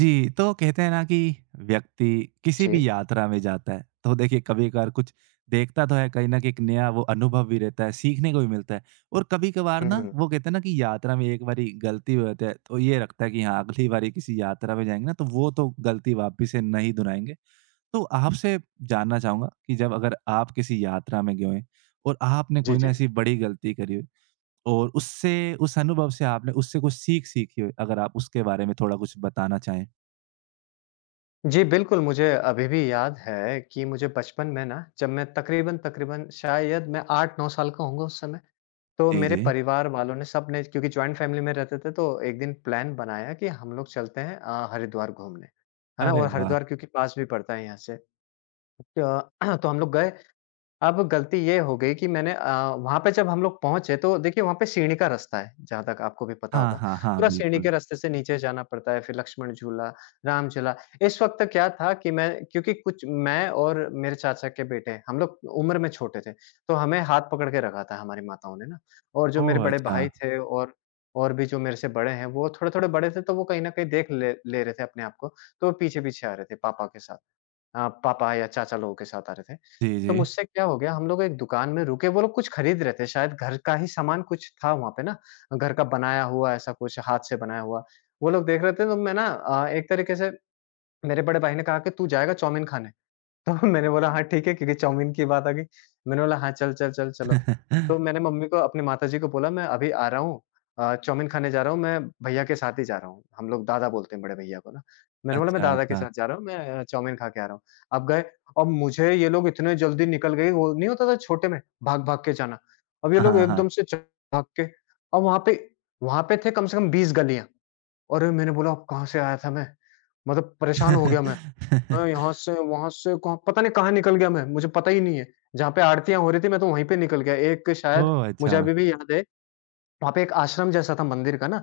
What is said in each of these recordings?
जी, तो कहते हैं ना कि व्यक्ति किसी भी जी। यात्रा में जाता है, तो देखिए कभी-कभार कुछ देखता तो है, कहीं न कहीं एक नया वो अनुभव भी रहता है, सीखने को भी मिलता है। और कभी-कभार ना हुँ। वो कहते हैं ना कि यात्रा में एक बारी गलती हो जाती है, तो ये रखता है कि हाँ, अगली बारी किसी यात्रा में जाएँगे ना, तो वो तो गलती वापिस से नहीं दोहराएँगे। तो आपसे जानना चाहूँगा कि जब अगर आप किसी यात्रा में गए हों और आपने जी, कोई ना जी। ऐसी बड़ी गलती करी हो और उससे उस अनुभव से आपने उससे कुछ सीखी हो, अगर आप उसके बारे में थोड़ा कुछ बताना चाहें? जी, बिल्कुल मुझे अभी भी याद है कि मुझे बचपन में ना जब मैं तकरीबन-तकरीबन शायद मैं 8-9 साल का होऊँगा उस समय, तो जी, मेरे जी। परिवार वालों ने सबने क्योंकि जॉइंट फैमिली में रहते थे तो एक दिन प्लान बनाया कि हम लोग चलते हैं हरिद्वार घूमने। है ना? अरे और वाह! हरिद्वार क्योंकि पास भी पड़ता है यहाँ से। तो तो हम लोग गए। अब गलती ये हो गई कि मैंने वहाँ पे जब हम लोग पहुँचे तो देखिए वहाँ पे सीढ़ी का रास्ता है, जहाँ तक आपको भी पता हाँ, होगा। हाँ, हाँ, पूरा सीढ़ी बिल्कुल। के रास्ते से नीचे जाना पड़ता है, फिर लक्ष्मण झूला, राम झूला। इस वक़्त क्या था कि मैं क्योंकि कुछ मैं और मेरे चाचा के बेटे, हम लोग उम्र में छोटे थे, तो हमें हाथ पकड़ के रखा था हमारी माताओं ने ना। और जो मेरे ओह! बड़े अच्छा। भाई थे और भी जो मेरे से बड़े हैं, वो थोड़े-थोड़े बड़े थे तो वो कहीं न कहीं देख ले ले रहे थे अपने आप को, तो पीछे-पीछे आ रहे थे पापा के साथ। पापा या चाचा लोगों के साथ आ रहे थे। जी, तो जी। मुझसे क्या हो गया, हम लोग एक दुकान में रुके, वो लोग कुछ खरीद रहे थे, शायद घर का ही सामान कुछ था वहाँ पे ना, घर का बनाया हुआ ऐसा कुछ हाथ से बनाया हुआ। वो लोग देख रहे थे तो एक तरीके से मेरे बड़े भाई ने कहा कि तू जाएगा चाउमीन खाने। तो मैंने बोला हाँ ठीक है क्योंकि चाउमीन की बात आ गई। मैंने बोला हाँ चल, चल, चल, चलो। तो मैंने मम्मी को अपनी माताजी को बोला मैं अभी आ रहा हूँ, चाउमीन खाने जा रहा हूँ, मैं भैया के साथ ही जा रहा हूँ। हम लोग दादा बोलते हैं बड़े भैया को ना। मैंने बोला मैं अच्छा, दादा के अच्छा। साथ जा रहा हूँ, मैं चाउमीन खा के आ रहा हूँ। अब गए, अब मुझे ये लोग इतने जल्दी निकल गए, वो नहीं होता था छोटे में भाग-भाग के जाना। अब ये लोग हाँ, हाँ, एकदम से च भाग के अब वहाँ पे थे कम से कम 20 गलियाँ। अरे मैंने बोला अब कहाँ से आया था मैं? मतलब परेशान हो गया मैं। हाँ। मैं यहाँ से वहाँ से कहाँ पता नहीं कहाँ निकल गया मैं, मुझे पता ही नहीं है। जहाँ पे आरतियाँ हो रही थी मैं तो वहीं पे निकल गया। एक शायद ओह! मुझे अच्छा। अभी भी याद है, वहाँ पे एक आश्रम जैसा था मंदिर का ना,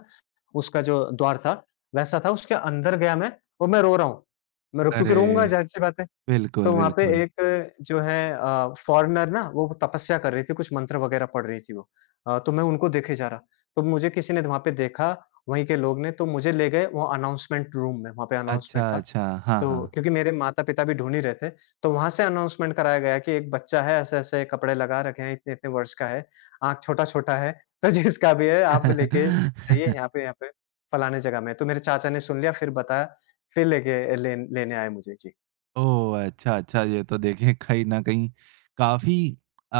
उसका जो द्वार था, वैसा था उसके अंदर गया मैं और मैं रो रहा हूँ। मैं रो क्योंकि रोऊँगा अरे! ज़ाहिर-सी बात है। बिल्कुल, तो वहाँ पे बिल्कुल। एक जो है फ़ॉरेनर ना वो तपस्या कर रही थी, कुछ मंत्र वगैरह पढ़ रही थी वो। तो मैं उनको देखे जा रहा। तो मुझे किसी ने वहाँ पे देखा, वहीं के लोग ने तो मुझे ले गए वो अनाउंसमेंट रूम में, वहाँ पे अनाउंसमेंट अच्छा, था। अच्छा। हाँ, तो हाँ। क्योंकि मेरे माता-पिता भी ढूँढ ही रहे थे, तो वहाँ से अनाउंसमेंट कराया गया कि एक बच्चा है, ऐसे-ऐसे कपड़े लगा रखे हैं, इतने-इतने वर्ष का है, आँख छोटा-छोटा है, तो जिसका भी है आप लेके जाइए यहाँ पे फलाने जगह में। तो मेरे चाचा ने सुन लिया फिर बताया, फिर लेके लेने आए मुझे। जी। ओह! अच्छा, अच्छा, ये तो देखिए कहीं न कहीं काफ़ी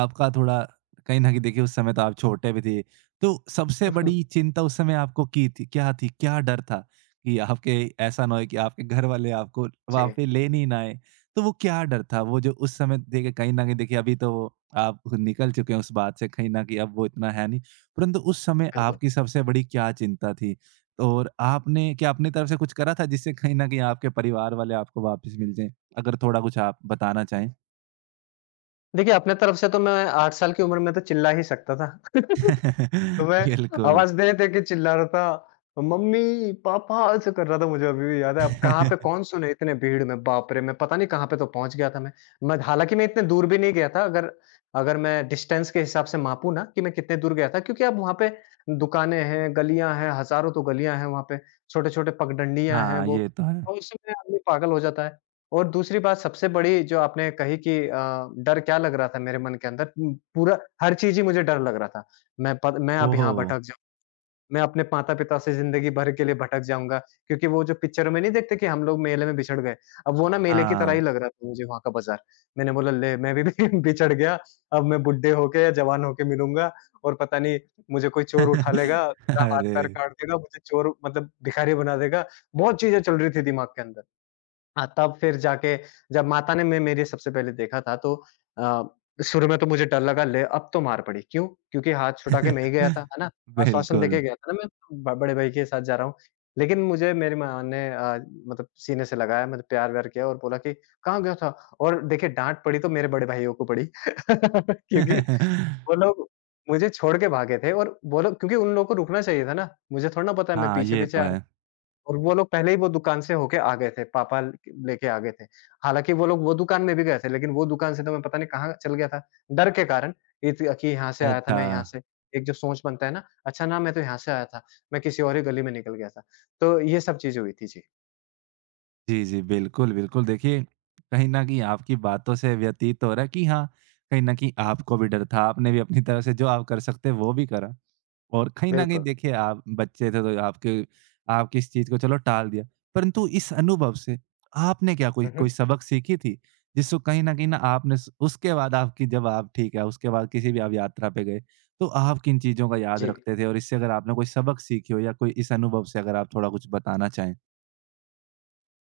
आपका थोड़ा कहीं न कहीं देखिए उस समय तो आप छोटे भी थे। तो सबसे बड़ी चिंता उस समय आपको की थी? क्या डर था कि आपके ऐसा ना हो कि आपके घर वाले आपको वहाँ जी, पे लेने ही ना आएँ? तो वो क्या डर था? वो जो उस समय देखिए कहीं न कहीं देखिए अभी तो वो आप निकल चुके हैं उस बात से, कहीं न कहीं अब वो इतना है नहीं। परंतु उस समय बिल्कुल। आपकी सबसे बड़ी क्या चिंता थी? और आपने क्या अपनी तरफ से कुछ करा था जिससे कहीं न कहीं आपके परिवार वाले आपको वापस मिल जाएँ? अगर थोड़ा कुछ आप बताना चाहें? देखिए अपने तरफ से तो मैं 8 साल की उम्र में तो चिल्ला ही सकता था। तो मैं बिल्कुल। आवाज़ दे-दे के चिल्ला रहा था, मम्मी, पापा ऐसे कर रहा था, मुझे अभी भी याद है। अब कहाँ पे कौन सुने इतने भीड़ में, बाप रे! मैं पता नहीं कहाँ पे तो पहुँच गया था मैं। मैं हालाँकि मैं इतने दूर भी नहीं गया था अगर अगर मैं डिस्टेंस के हिसाब से मापूँ ना कि मैं कितने दूर गया था क्योंकि अब वहाँ पे दुकानें हैं, गलियाँ हैं, हज़ारों तो गलियाँ हैं वहाँ पे, छोटे-छोटे पगडंडियाँ हैं हाँ, वो, ये तो है। और उसमें आदमी पागल हो जाता है। और दूसरी बात सबसे बड़ी जो आपने कही कि डर क्या लग रहा था मेरे मन के अंदर, पूरा हर चीज़ ही मुझे डर लग रहा था। मैं अब यहाँ ओह! भटक जाऊँ, मैं अपने माता-पिता से ज़िंदगी भर के लिए भटक जाऊँगा क्योंकि वो जो पिक्चर में नहीं देखते कि हम लोग मेले में बिछड़ गए, अब वो ना मेले की तरह हाँ। ही लग रहा था मुझे वहाँ का बाज़ार। मैंने बोला ले मैं भी बिछड़ गया, अब मैं बुड्ढे होके या जवान होके मिलूँगा और पता नहीं मुझे कोई चोर उठा लेगा, मेरा हाथ-पैर अरे! काट देगा, मुझे चोर मतलब भिखारी बना देगा, बहुत चीज़ें चल रही थी दिमाग के अंदर। हाँ, तब फिर जाके जब माता ने मैं मेरे सबसे पहले देखा था तो अ, शुरू में तो मुझे डर लगा ले अब तो मार पड़ी। क्यों? क्योंकि हाथ छुटा के मैं ही गया था, है ना? आश्वासन बिल्कुल। देके गया था ना मैं ब बड़े भाई के साथ जा रहा हूँ। लेकिन मुझे मेरी माँ ने, मतलब सीने से लगाया, मतलब प्यार-व्यार किया और बोला कि कहाँ गया था? और देखिए डाँट पड़ी तो मेरे बड़े भाइयों को पड़ी क्योंकि वो लोग मुझे छोड़ के भागे थे और वो लोग क्योंकि उन लोगों को रुकना चाहिए था ना। मुझे थोड़ा ना पता है मैं हाँ, ये पीछे-पीछे तो आ रहा। है। और वो लोग पहले ही वो दुकान से होके आ गए थे, पापा ल लेके आ गए थे। हालाँकि वो लोग वो दुकान में भी गए थे, लेकिन वो दुकान से तो मैं पता नहीं कहाँ चल गया था, डर के कारण। इत कि यहाँ से आया था अच्छा। मैं यहाँ से, एक जो सोच बनता है ना, अच्छा ना मैं तो यहाँ से आया था, मैं किसी और ही गली में निकल गया था। तो ये सब चीज़ें हुई थी। जी, जी, जी, बिल्कुल, बिल्कुल। देखिए, कहीं न कहीं आपकी बातों से व्यतीत हो रहा है कि हाँ, कहीं न कहीं आपको भी डर था। आपने भी अपनी तरफ से जो आप कर सकते हैं, वो भी करा। और कहीं न कहीं बिल्कुल। देखिए आप बच्चे थे तो आपके आप किस चीज़ को चलो टाल दिया। परंतु इस अनुभव से आपने क्या कोई हुँ, कोई हुँ। सबक सीखी थी? जिसको कहीं न आपने स उसके बाद आपकी जब आप ठीक है, उसके बाद किसी भी आप यात्रा पे गए, तो आप किन चीज़ों का याद जी। रखते थे? और इससे अगर आपने कोई सबक सीखी हो या कोई इस अनुभव से अगर आप थोड़ा कुछ बताना चाहें?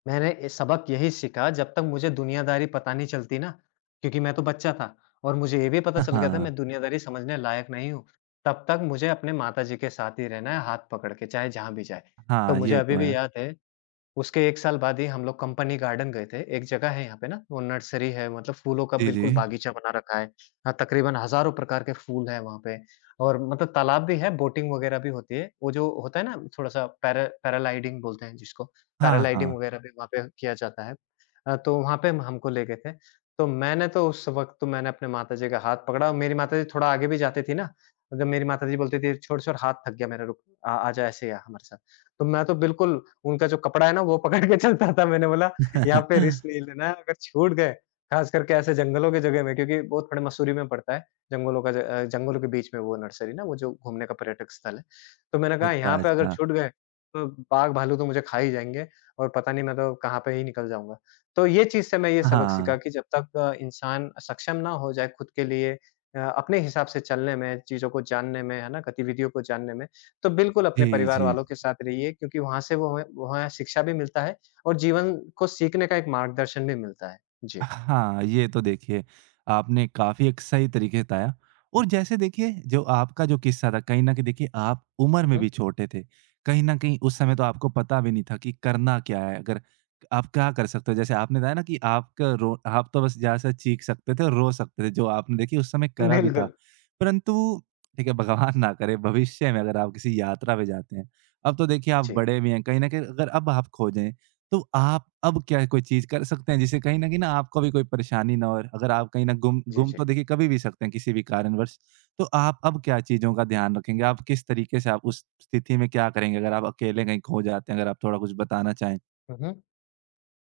मैंने ये सबक यही सीखा जब तक मुझे दुनियादारी पता नहीं चलती ना, क्योंकि मैं तो बच्चा था और मुझे ये भी पता चल गया था हाँ। मैं दुनियादारी समझने लायक नहीं हूँ। तब तक मुझे अपने माताजी के साथ ही रहना है हाथ पकड़ के, चाहे जहाँ भी जाए। तो हाँ, मुझे ये तो अभी भी है। याद है उसके 1 साल बाद ही हम लोग कंपनी गार्डन गए थे। एक जगह है यहाँ पे ना, वो नर्सरी है मतलब फूलों का जी, बिल्कुल जी। बागीचा बना रखा है। हाँ, तकरीबन हज़ारों प्रकार के फूल हैं वहाँ पे और मतलब तालाब भी है, बोटिंग वगैरह भी होती है। वो जो होता है ना थोड़ा-सा पैराग्लाइडिंग बोलते हैं जिसको, हाँ, हाँ। पैराग्लाइडिंग वगैरह भी वहाँ पे किया जाता है। तो वहाँ पे हमको ले गए थे। तो मैंने तो उस वक़्त तो मैंने अपने माताजी का हाथ पकड़ा और मेरी माताजी थोड़ा आगे भी जाती थी ना, जब मेरी माताजी बोलती थी, "छोड़, छोड़ हाथ थक गया मेरा रुक, आ आ जा ऐसे ही आ हमारे साथ।" तो मैं तो बिल्कुल उनका जो कपड़ा है ना वो पकड़ के चलता था। मैंने बोला यहाँ पे रिस्क नहीं लेना है, अगर छूट गए, ख़ास करके ऐसे जंगलों की जगह में क्योंकि वो थोड़ा मसूरी में पड़ता है, जंगलों का ज अ, जंगलों के बीच में वो नर्सरी ना वो जो घूमने का पर्यटक स्थल है। तो मैंने कहा अच्छा, यहाँ पे अगर अच्छा। छूट गए, तो बाघ-भालू तो मुझे खा ही जाएँगे और पता नहीं मैं तो कहाँ पे ही निकल जाऊँगा। तो ये चीज़ से मैं ये सबक हाँ। सीखा कि जब तक इंसान सक्षम ना हो जाए खुद के लिए, अपने हिसाब से चलने में, चीज़ों को जानने में, है ना, गतिविधियों को जानने में, तो बिल्कुल अपने जी, परिवार जी। वालों के साथ रहिए क्योंकि वहाँ से वो हमें वहाँ शिक्षा भी मिलता है और जीवन को सीखने का एक मार्गदर्शन भी मिलता है। जी। हाँ, ये तो देखिए आपने काफ़ी एक सही तरीके से बताया। और जैसे देखिए जो आपका जो किस्सा था कहीं न कहीं देखिए आप उम्र हुँ, में हुँ। भी छोटे थे। कहीं न कहीं उस समय जी। तो आपको पता भी नहीं था कि करना क्या है? अगर आप क्या कर सकते हो? जैसे आपने बताया ना कि आपका रो आप तो बस ज़्यादा से चीख सकते थे और रो सकते थे, जो आपने देखिए उस समय करा भी था। बिल्कुल। परंतु ठीक है, भगवान ना करे भविष्य में अगर आप किसी यात्रा पे जाते हैं। अब तो देखिए आप जी। बड़े भी हैं, कहीं न कहीं अगर अब आप खो जाएँ तो आप अब क्या कोई चीज़ कर सकते हैं जिससे कहीं न कहीं ना आपको भी कोई परेशानी ना हो, और अगर आप कहीं न गुम जी, गुम जी। तो देखिए कभी भी सकते हैं किसी भी कारणवश। तो आप अब क्या चीज़ों का ध्यान रखेंगे? आप किस तरीके से आप उस स्थिति में क्या करेंगे अगर आप अकेले कहीं खो जाते हैं? अगर आप थोड़ा कुछ बताना चाहें? हुँ, हुँ।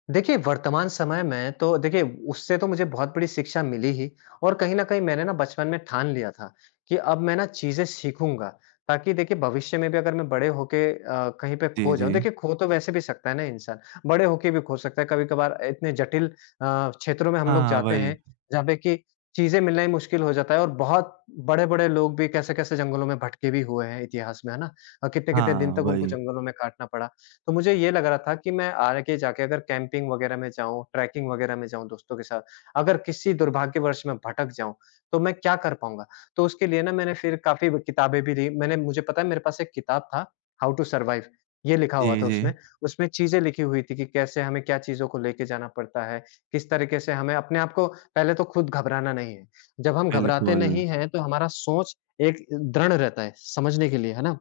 देखिए, वर्तमान समय में तो देखिए उससे तो मुझे बहुत बड़ी शिक्षा मिली ही और कहीं न कहीं मैंने ना बचपन में ठान लिया था कि अब मैं ना चीज़ें सीखूँगा ताकि देखिए भविष्य में भी अगर मैं बड़े होके कहीं पे जी, खो जी। जाऊँ, देखिए खो तो वैसे भी सकता है ना इंसान, बड़े होके भी खो सकता है। कभी-कभार इतने जटिल क्षेत्रों में हम लोग हाँ, जाते हैं वही। जहाँ पे कि चीज़ें मिलना ही मुश्किल हो जाता है और बहुत बड़े-बड़े लोग भी कैसे-कैसे जंगलों में भटके भी हुए हैं इतिहास में, है ना? कितने-कितने दिन हाँ, तक उनको वही। जंगलों में काटना पड़ा। तो मुझे ये लग रहा था कि मैं आगे जाके अगर कैंपिंग वगैरह में जाऊँ, ट्रैकिंग वगैरह में जाऊँ दोस्तों के साथ, अगर किसी दुर्भाग्यवश मैं भटक जाऊँ, तो मैं क्या कर पाऊँगा? तो उसके लिए ना मैंने फिर काफ़ी ब किताबें भी ली मैंने। मुझे पता है मेरे पास एक किताब था, "हाउ टू सरवाइव" ये लिखा हुआ जी, था जी। उसमें। उसमें चीज़ें लिखी हुई थी कि कैसे हमें क्या चीज़ों को लेके जाना पड़ता है, किस तरीके से हमें अपने आप को पहले तो खुद घबराना नहीं है। जब हम घबराते बिल्कुल। नहीं हैं, तो हमारा सोच एक दृढ़ रहता है समझने के लिए, है ना?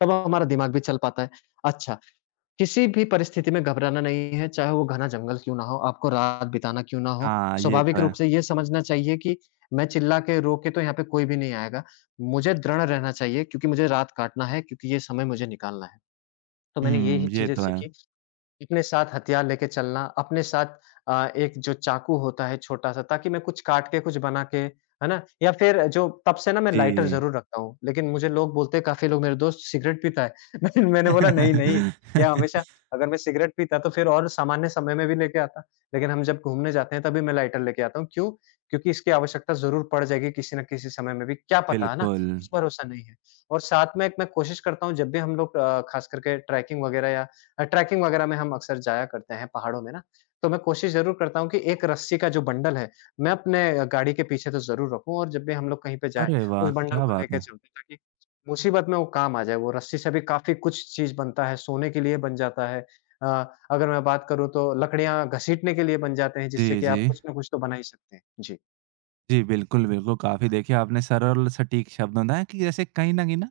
तब हमारा दिमाग भी चल पाता है। अच्छा, किसी भी परिस्थिति में घबराना नहीं है, चाहे वो घना जंगल क्यों ना हो, आपको रात बिताना क्यों ना हो। हाँ, ये तो स्वाभाविक है। रूप से ये समझना चाहिए कि मैं चिल्ला के, रो के तो यहाँ पे कोई भी नहीं आएगा। मुझे दृढ़ रहना चाहिए क्योंकि मुझे रात काटना है, क्योंकि ये समय मुझे निकालना है। तो मैंने ये हुँ, ही ये चीज़ें तो है। सीखी। अपने साथ हथियार लेके चलना, अपने साथ एक जो चाकू होता है छोटा-सा, ताकि मैं कुछ काट के कुछ बना के, है ना? या फिर जो तब से ना मैं लाइटर जी। ज़रूर रखता हूँ, लेकिन मुझे लोग बोलते हैं, काफ़ी लोग मेरे दोस्त, सिगरेट पीता है। लेकिन मैंने बोला नहीं, नहीं, यह हमेशा, अगर मैं सिगरेट पीता तो फिर और सामान्य समय में भी लेके आता, लेकिन हम जब घूमने जाते हैं तभी मैं लाइटर लेके आता हूँ। क्यों? क्योंकि इसकी आवश्यकता ज़रूर पड़ जाएगी किसी न किसी समय में भी, क्या पता, है ना? बिल्कुल। कुछ भरोसा नहीं है। और साथ में एक मैं कोशिश करता हूँ जब भी हम लोग खास करके ट्रैकिंग वगैरह या ट्रैकिंग वगैरह में हम अक्सर जाया करते हैं पहाड़ों में ना, तो मैं कोशिश ज़रूर करता हूँ कि एक रस्सी का जो बंडल है, मैं अपने गाड़ी के पीछे तो ज़रूर रखूँ और जब भी हम लोग कहीं पे जाएँ, अरे वाह! उस बंडल क्या को बात लेके है। चलते हैं ताकि मुसीबत में वो काम आ जाए। वो रस्सी से भी काफ़ी कुछ चीज़ बनता है, सोने के लिए बन जाता है। अ, अगर मैं बात करूँ तो लकड़ियाँ घसीटने के लिए बन जाते हैं जिससे जी, कि जी। आप कुछ ना कुछ तो बना ही सकते हैं। जी। जी, बिल्कुल, बिल्कुल। काफ़ी देखिए आपने सरल सटीक शब्दों में है कि जैसे कहीं न कहीं ना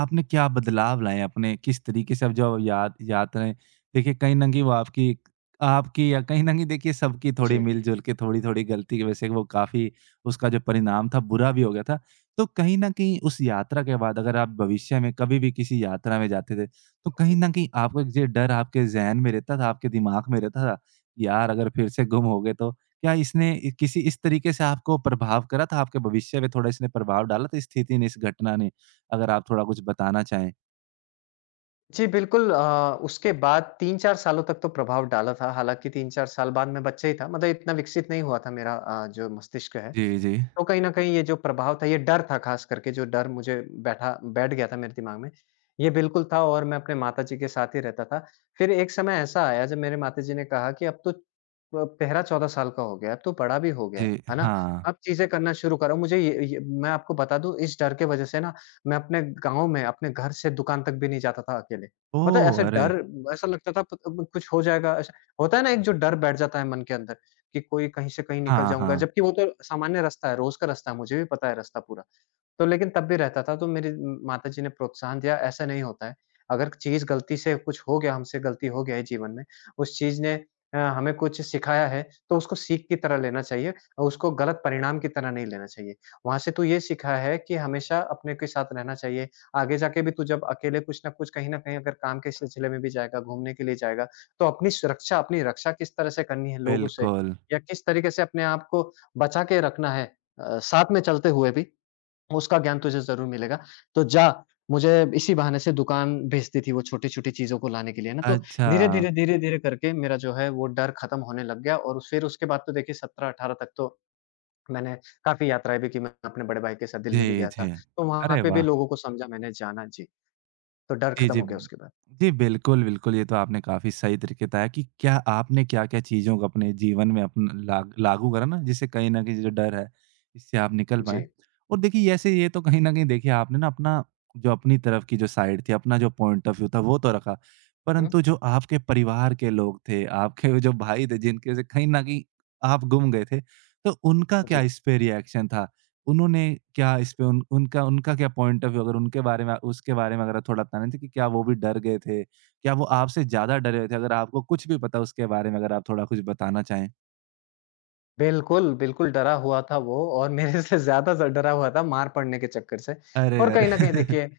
आपने क्या बदलाव लाए अपने किस तरीके से अब जो याद याद रहे। देखिए कहीं न कहीं वो आपकी आपकी या कहीं न कहीं देखिए सबकी थोड़ी जी। मिल-जुल के थोड़ी-थोड़ी गलती की वजह से वो काफ़ी उसका जो परिणाम था बुरा भी हो गया था। तो कहीं न कहीं उस यात्रा के बाद अगर आप भविष्य में कभी भी किसी यात्रा में जाते थे, तो कहीं न कहीं आपको एक ये डर आपके ज़हन में रहता था, आपके दिमाग में रहता था, यार अगर फिर से गुम हो गए तो? क्या इसने इ किसी इस तरीके से आपको प्रभाव करा था? आपके भविष्य पे थोड़ा इसने प्रभाव डाला था, इस स्थिति ने, इस घटना ने? अगर आप थोड़ा कुछ बताना चाहें। जी, बिल्कुल। उसके बाद 3-4 सालों तक तो प्रभाव डाला था, हालाँकि 3-4 साल बाद मैं बच्चा ही था, मतलब इतना विकसित नहीं हुआ था मेरा जो मस्तिष्क है। जी, जी। तो कहीं न कहीं ये जो प्रभाव था, ये डर था, ख़ास करके जो डर मुझे बैठ गया था मेरे दिमाग में, ये बिल्कुल था। और मैं अपने माताजी के साथ ही रहता था। फिर एक समय ऐसा आया जब मेरे माताजी ने कहा कि अब तो तेहरा 14 साल का हो गया है, अब तो बड़ा भी हो गया जी, है ना? हाँ। अब चीज़ें करना शुरू करो। मुझे ये मैं आपको बता दूँ, इस डर के वज़ह से ना मैं अपने गाँव में अपने घर से दुकान तक भी नहीं जाता था अकेले। मतलब ऐसे ओह! अरे! डर, ऐसा लगता था प कुछ हो जाएगा। ऐसा होता है ना, एक जो डर बैठ जाता है मन के अंदर कि कोई कहीं से कहीं निकल हाँ, जाऊँगा, हाँ। जबकि वो तो सामान्य रास्ता है, रोज़ का रास्ता है, मुझे भी पता है रास्ता पूरा। तो लेकिन तब भी रहता था, तो मेरी माताजी ने प्रोत्साहन दिया, ऐसा नहीं होता है। अगर चीज़ गलती से कुछ हो गया, हमसे गलती हो गया है जीवन में, उस चीज़ ने हमें कुछ सिखाया है, तो उसको सीख की तरह लेना चाहिए और उसको गलत परिणाम की तरह नहीं लेना चाहिए। वहाँ से तू ये सीखा है कि हमेशा अपने के साथ रहना चाहिए, आगे जाके भी तू जब अकेले कुछ न कुछ कहीं न कहीं अगर काम के सिलसिले में भी जाएगा, घूमने के लिए जाएगा, तो अपनी सुरक्षा, अपनी रक्षा किस तरह से करनी है लोगों से बिल्कुल। या किस तरीके से अपने आप को बचा के रखना है, साथ में चलते हुए भी, उसका ज्ञान तुझे ज़रूर मिलेगा। तो जा, मुझे इसी बहाने से दुकान भेजती थी वो छोटी-छोटी चीज़ों को लाने के लिए ना, तो अच्छा। धीरे-धीरे, धीरे-धीरे करके मेरा जो है वो डर खत्म होने लग गया और फिर उसके बाद तो देखिए 17-18 तक तो मैंने काफ़ी यात्राएँ भी की। मैं अपने बड़े भाई के साथ दिल्ली भी जी, गया था। जी। तो वहाँ अरे पे भी वाह! लोगों को समझा मैंने, जाना जी। तो डर जी, खत्म जी। हो गया उसके बाद। जी, बिल्कुल, बिल्कुल, ये तो आपने काफ़ी सही तरीके बताया कि क्या आपने क्या-क्या चीज़ों को अपने जीवन में अपन लाग लागू करा ना, जिससे कहीं न कहीं जो डर है, इससे आप निकल पाएँ। जी। और देखिए, ये ऐसे ये तो कहीं न कहीं देखिए, आपने ना अपना जो अपनी तरफ की जो साइड थी, अपना जो पॉइंट ऑफ व्यू था, वो तो रखा, हुँ, परंतु जो आपके परिवार के लोग थे, आपके जो भाई थे, जिनके से कहीं न कहीं आप गुम गए थे, तो उनका क्या जी। इस पे रिएक्शन था? उन्होंने क्या इस पे उन उनका उनका क्या पॉइंट ऑफ व्यू अगर उनके बारे में उसके बारे में अगर आप थोड़ा बताना थे कि क्या वो भी डर गए थे? क्या वो आपसे ज़्यादा डरे हुए थे? अगर आपको कुछ भी पता उसके बारे में अगर आप थोड़ा कुछ बताना चाहें? बिल्कुल, बिल्कुल डरा हुआ था वो और मेरे से ज़्यादा ज़ डरा हुआ था मार पड़ने के चक्कर से। अरे, और अरे! कहीं न कहीं देखिए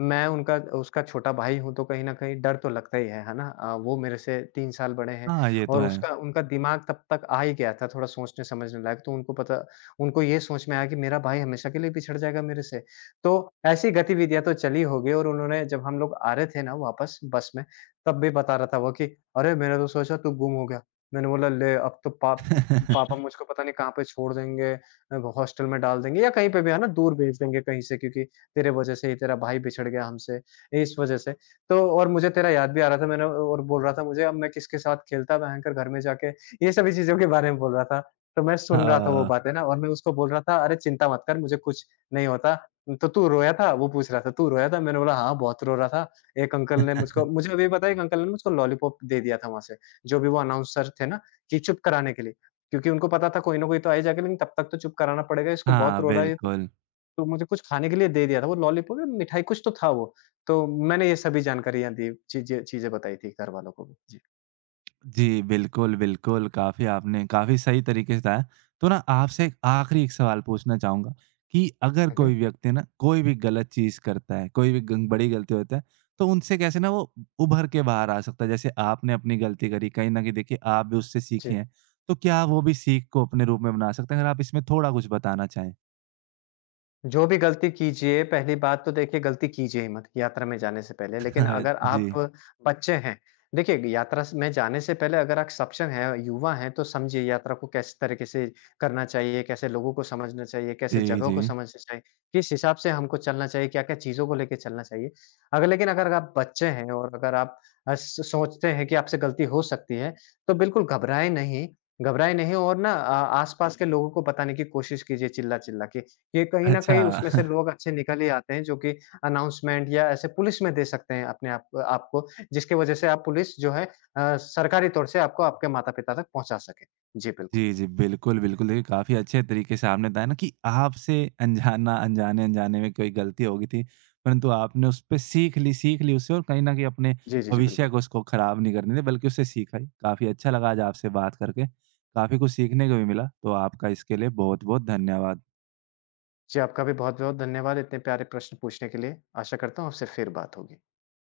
मैं उनका उसका छोटा भाई हूँ तो कहीं न कहीं डर तो लगता ही है ना? वो मेरे से 3 साल बड़े हैं हाँ, ये तो और है। उसका उनका दिमाग तब तक आ ही गया था थोड़ा सोचने-समझने लायक, तो उनको ये सोच में आया कि मेरा भाई हमेशा के लिए पिछड़ जाएगा मेरे से। तो ऐसी गतिविधियाँ तो चली होगी। और उन्होंने जब हम लोग आ रहे थे ना वापस बस में, तब भी बता रहा था वो कि, "अरे! मैंने तो सोचा तू गुम हो गया।" मैंने बोला, "ले, अब तो पापा मुझको पता नहीं कहाँ पे छोड़ देंगे, हॉस्टल में डाल देंगे या कहीं पे भी है ना दूर भेज देंगे कहीं से, क्योंकि तेरे वजह से ही तेरा भाई बिछड़ गया हमसे, इस वजह से। तो और मुझे तेरा याद भी आ रहा था।" मैंने और बोल रहा था, "मुझे अब मैं किसके साथ खेलता भयंकर घर में जाके", ये सभी चीज़ों के बारे में बोल रहा था। तो मैं सुन रहा था वो हाँ। बातें ना और मैं उसको बोल रहा था, "अरे चिंता मत कर मुझे कुछ नहीं होता। तो तू रोया था?" वो पूछ रहा था, "तू रोया था?" मैंने बोला, "हाँ, बहुत रो रहा था। एक अंकल ने मुझको..." मुझे अभी पता है एक अंकल ने मुझको लॉलीपॉप दे दिया था वहाँ से, जो भी वो अनाउंसर थे ना, कि चुप कराने के लिए। क्योंकि उनको पता था कोई ना कोई तो आ ही जाएगा लेकिन तब तक तो चुप कराना पड़ेगा, इसको, बहुत हाँ, रो रहा है ये तो। बिल्कुल। तो मुझे कुछ खाने के लिए दे दिया था, वो लॉलीपॉप या मिठाई कुछ तो था वो। तो मैंने ये सभी जानकारियाँ दी, चीज़ें चीज़ें बताई थी घरवालों को भी। जी। जी, बिल्कुल, बिल्कुल। काफ़ी आपने काफ़ी सही तरीके से बताया। तो ना आपसे एक आखिरी एक सवाल पूछना चाहूँगा कि अगर हुँ, कोई हुँ। व्यक्ति ना कोई भी गलत चीज़ करता है, कोई भी गं बड़ी गलती होता है, तो उनसे कैसे ना वो उभर के बाहर आ सकता है? जैसे आपने अपनी गलती करी, कहीं न कहीं देखिए आप भी उससे जी। सीखी हैं। तो क्या वो भी सीख को अपने रूप में बना सकते हैं? अगर आप इसमें थोड़ा कुछ बताना चाहें? जो भी गलती कीजिए, पहली बात तो देखिए गलती कीजिए ही मत यात्रा में जाने से पहले। लेकिन अगर जी, आप हुँ। बच्चे हैं, देखिए यात्रा स में जाने से पहले अगर आप सक्षम हैं, युवा हैं तो समझिए यात्रा को किस तरीके से करना चाहिए, कैसे लोगों को समझना चाहिए, कैसे जी, जगहों जी। को समझना चाहिए, किस हिसाब से हमको चलना चाहिए, क्या-क्या चीज़ों को लेके चलना चाहिए। अगर लेकिन अगर आप बच्चे हैं और अगर आप स सोचते हैं कि आपसे गलती हो सकती है, तो बिल्कुल घबराएँ नहीं और ना आस-पास हुँ। के लोगों को बताने की कोशिश कीजिए चिल्ला-चिल्ला के। ये कहीं न अच्छा। कहीं उसमें से लोग अच्छे निकल ही आते हैं जो कि अनाउंसमेंट या ऐसे पुलिस में दे सकते हैं अपने आप आपको, जिसकी वजह से आप पुलिस जो है, सरकारी तौर से आपको आपके माता-पिता तक पहुँचा सके। जी, बिल्कुल। जी, जी। बिल्कुल, बिल्कुल। देखिए, काफ़ी अच्छे तरीके से आपने बताया ना कि आपसे अनजाना अनजाने-अनजाने में कोई गलती हो गई थी, परंतु आपने उसपे सीख ली उससे और कहीं न कहीं अपने जी, जी, जी, भविष्य बिल्कुल। को उसको खराब नहीं करने दिया, बल्कि उससे सीखा ही। काफ़ी अच्छा लगा आज आपसे बात करके, काफ़ी कुछ सीखने को भी मिला, तो आपका इसके लिए बहुत-बहुत धन्यवाद। जी, आपका भी बहुत-बहुत धन्यवाद इतने प्यारे प्रश्न पूछने के लिए। आशा करता हूँ आपसे फिर बात होगी।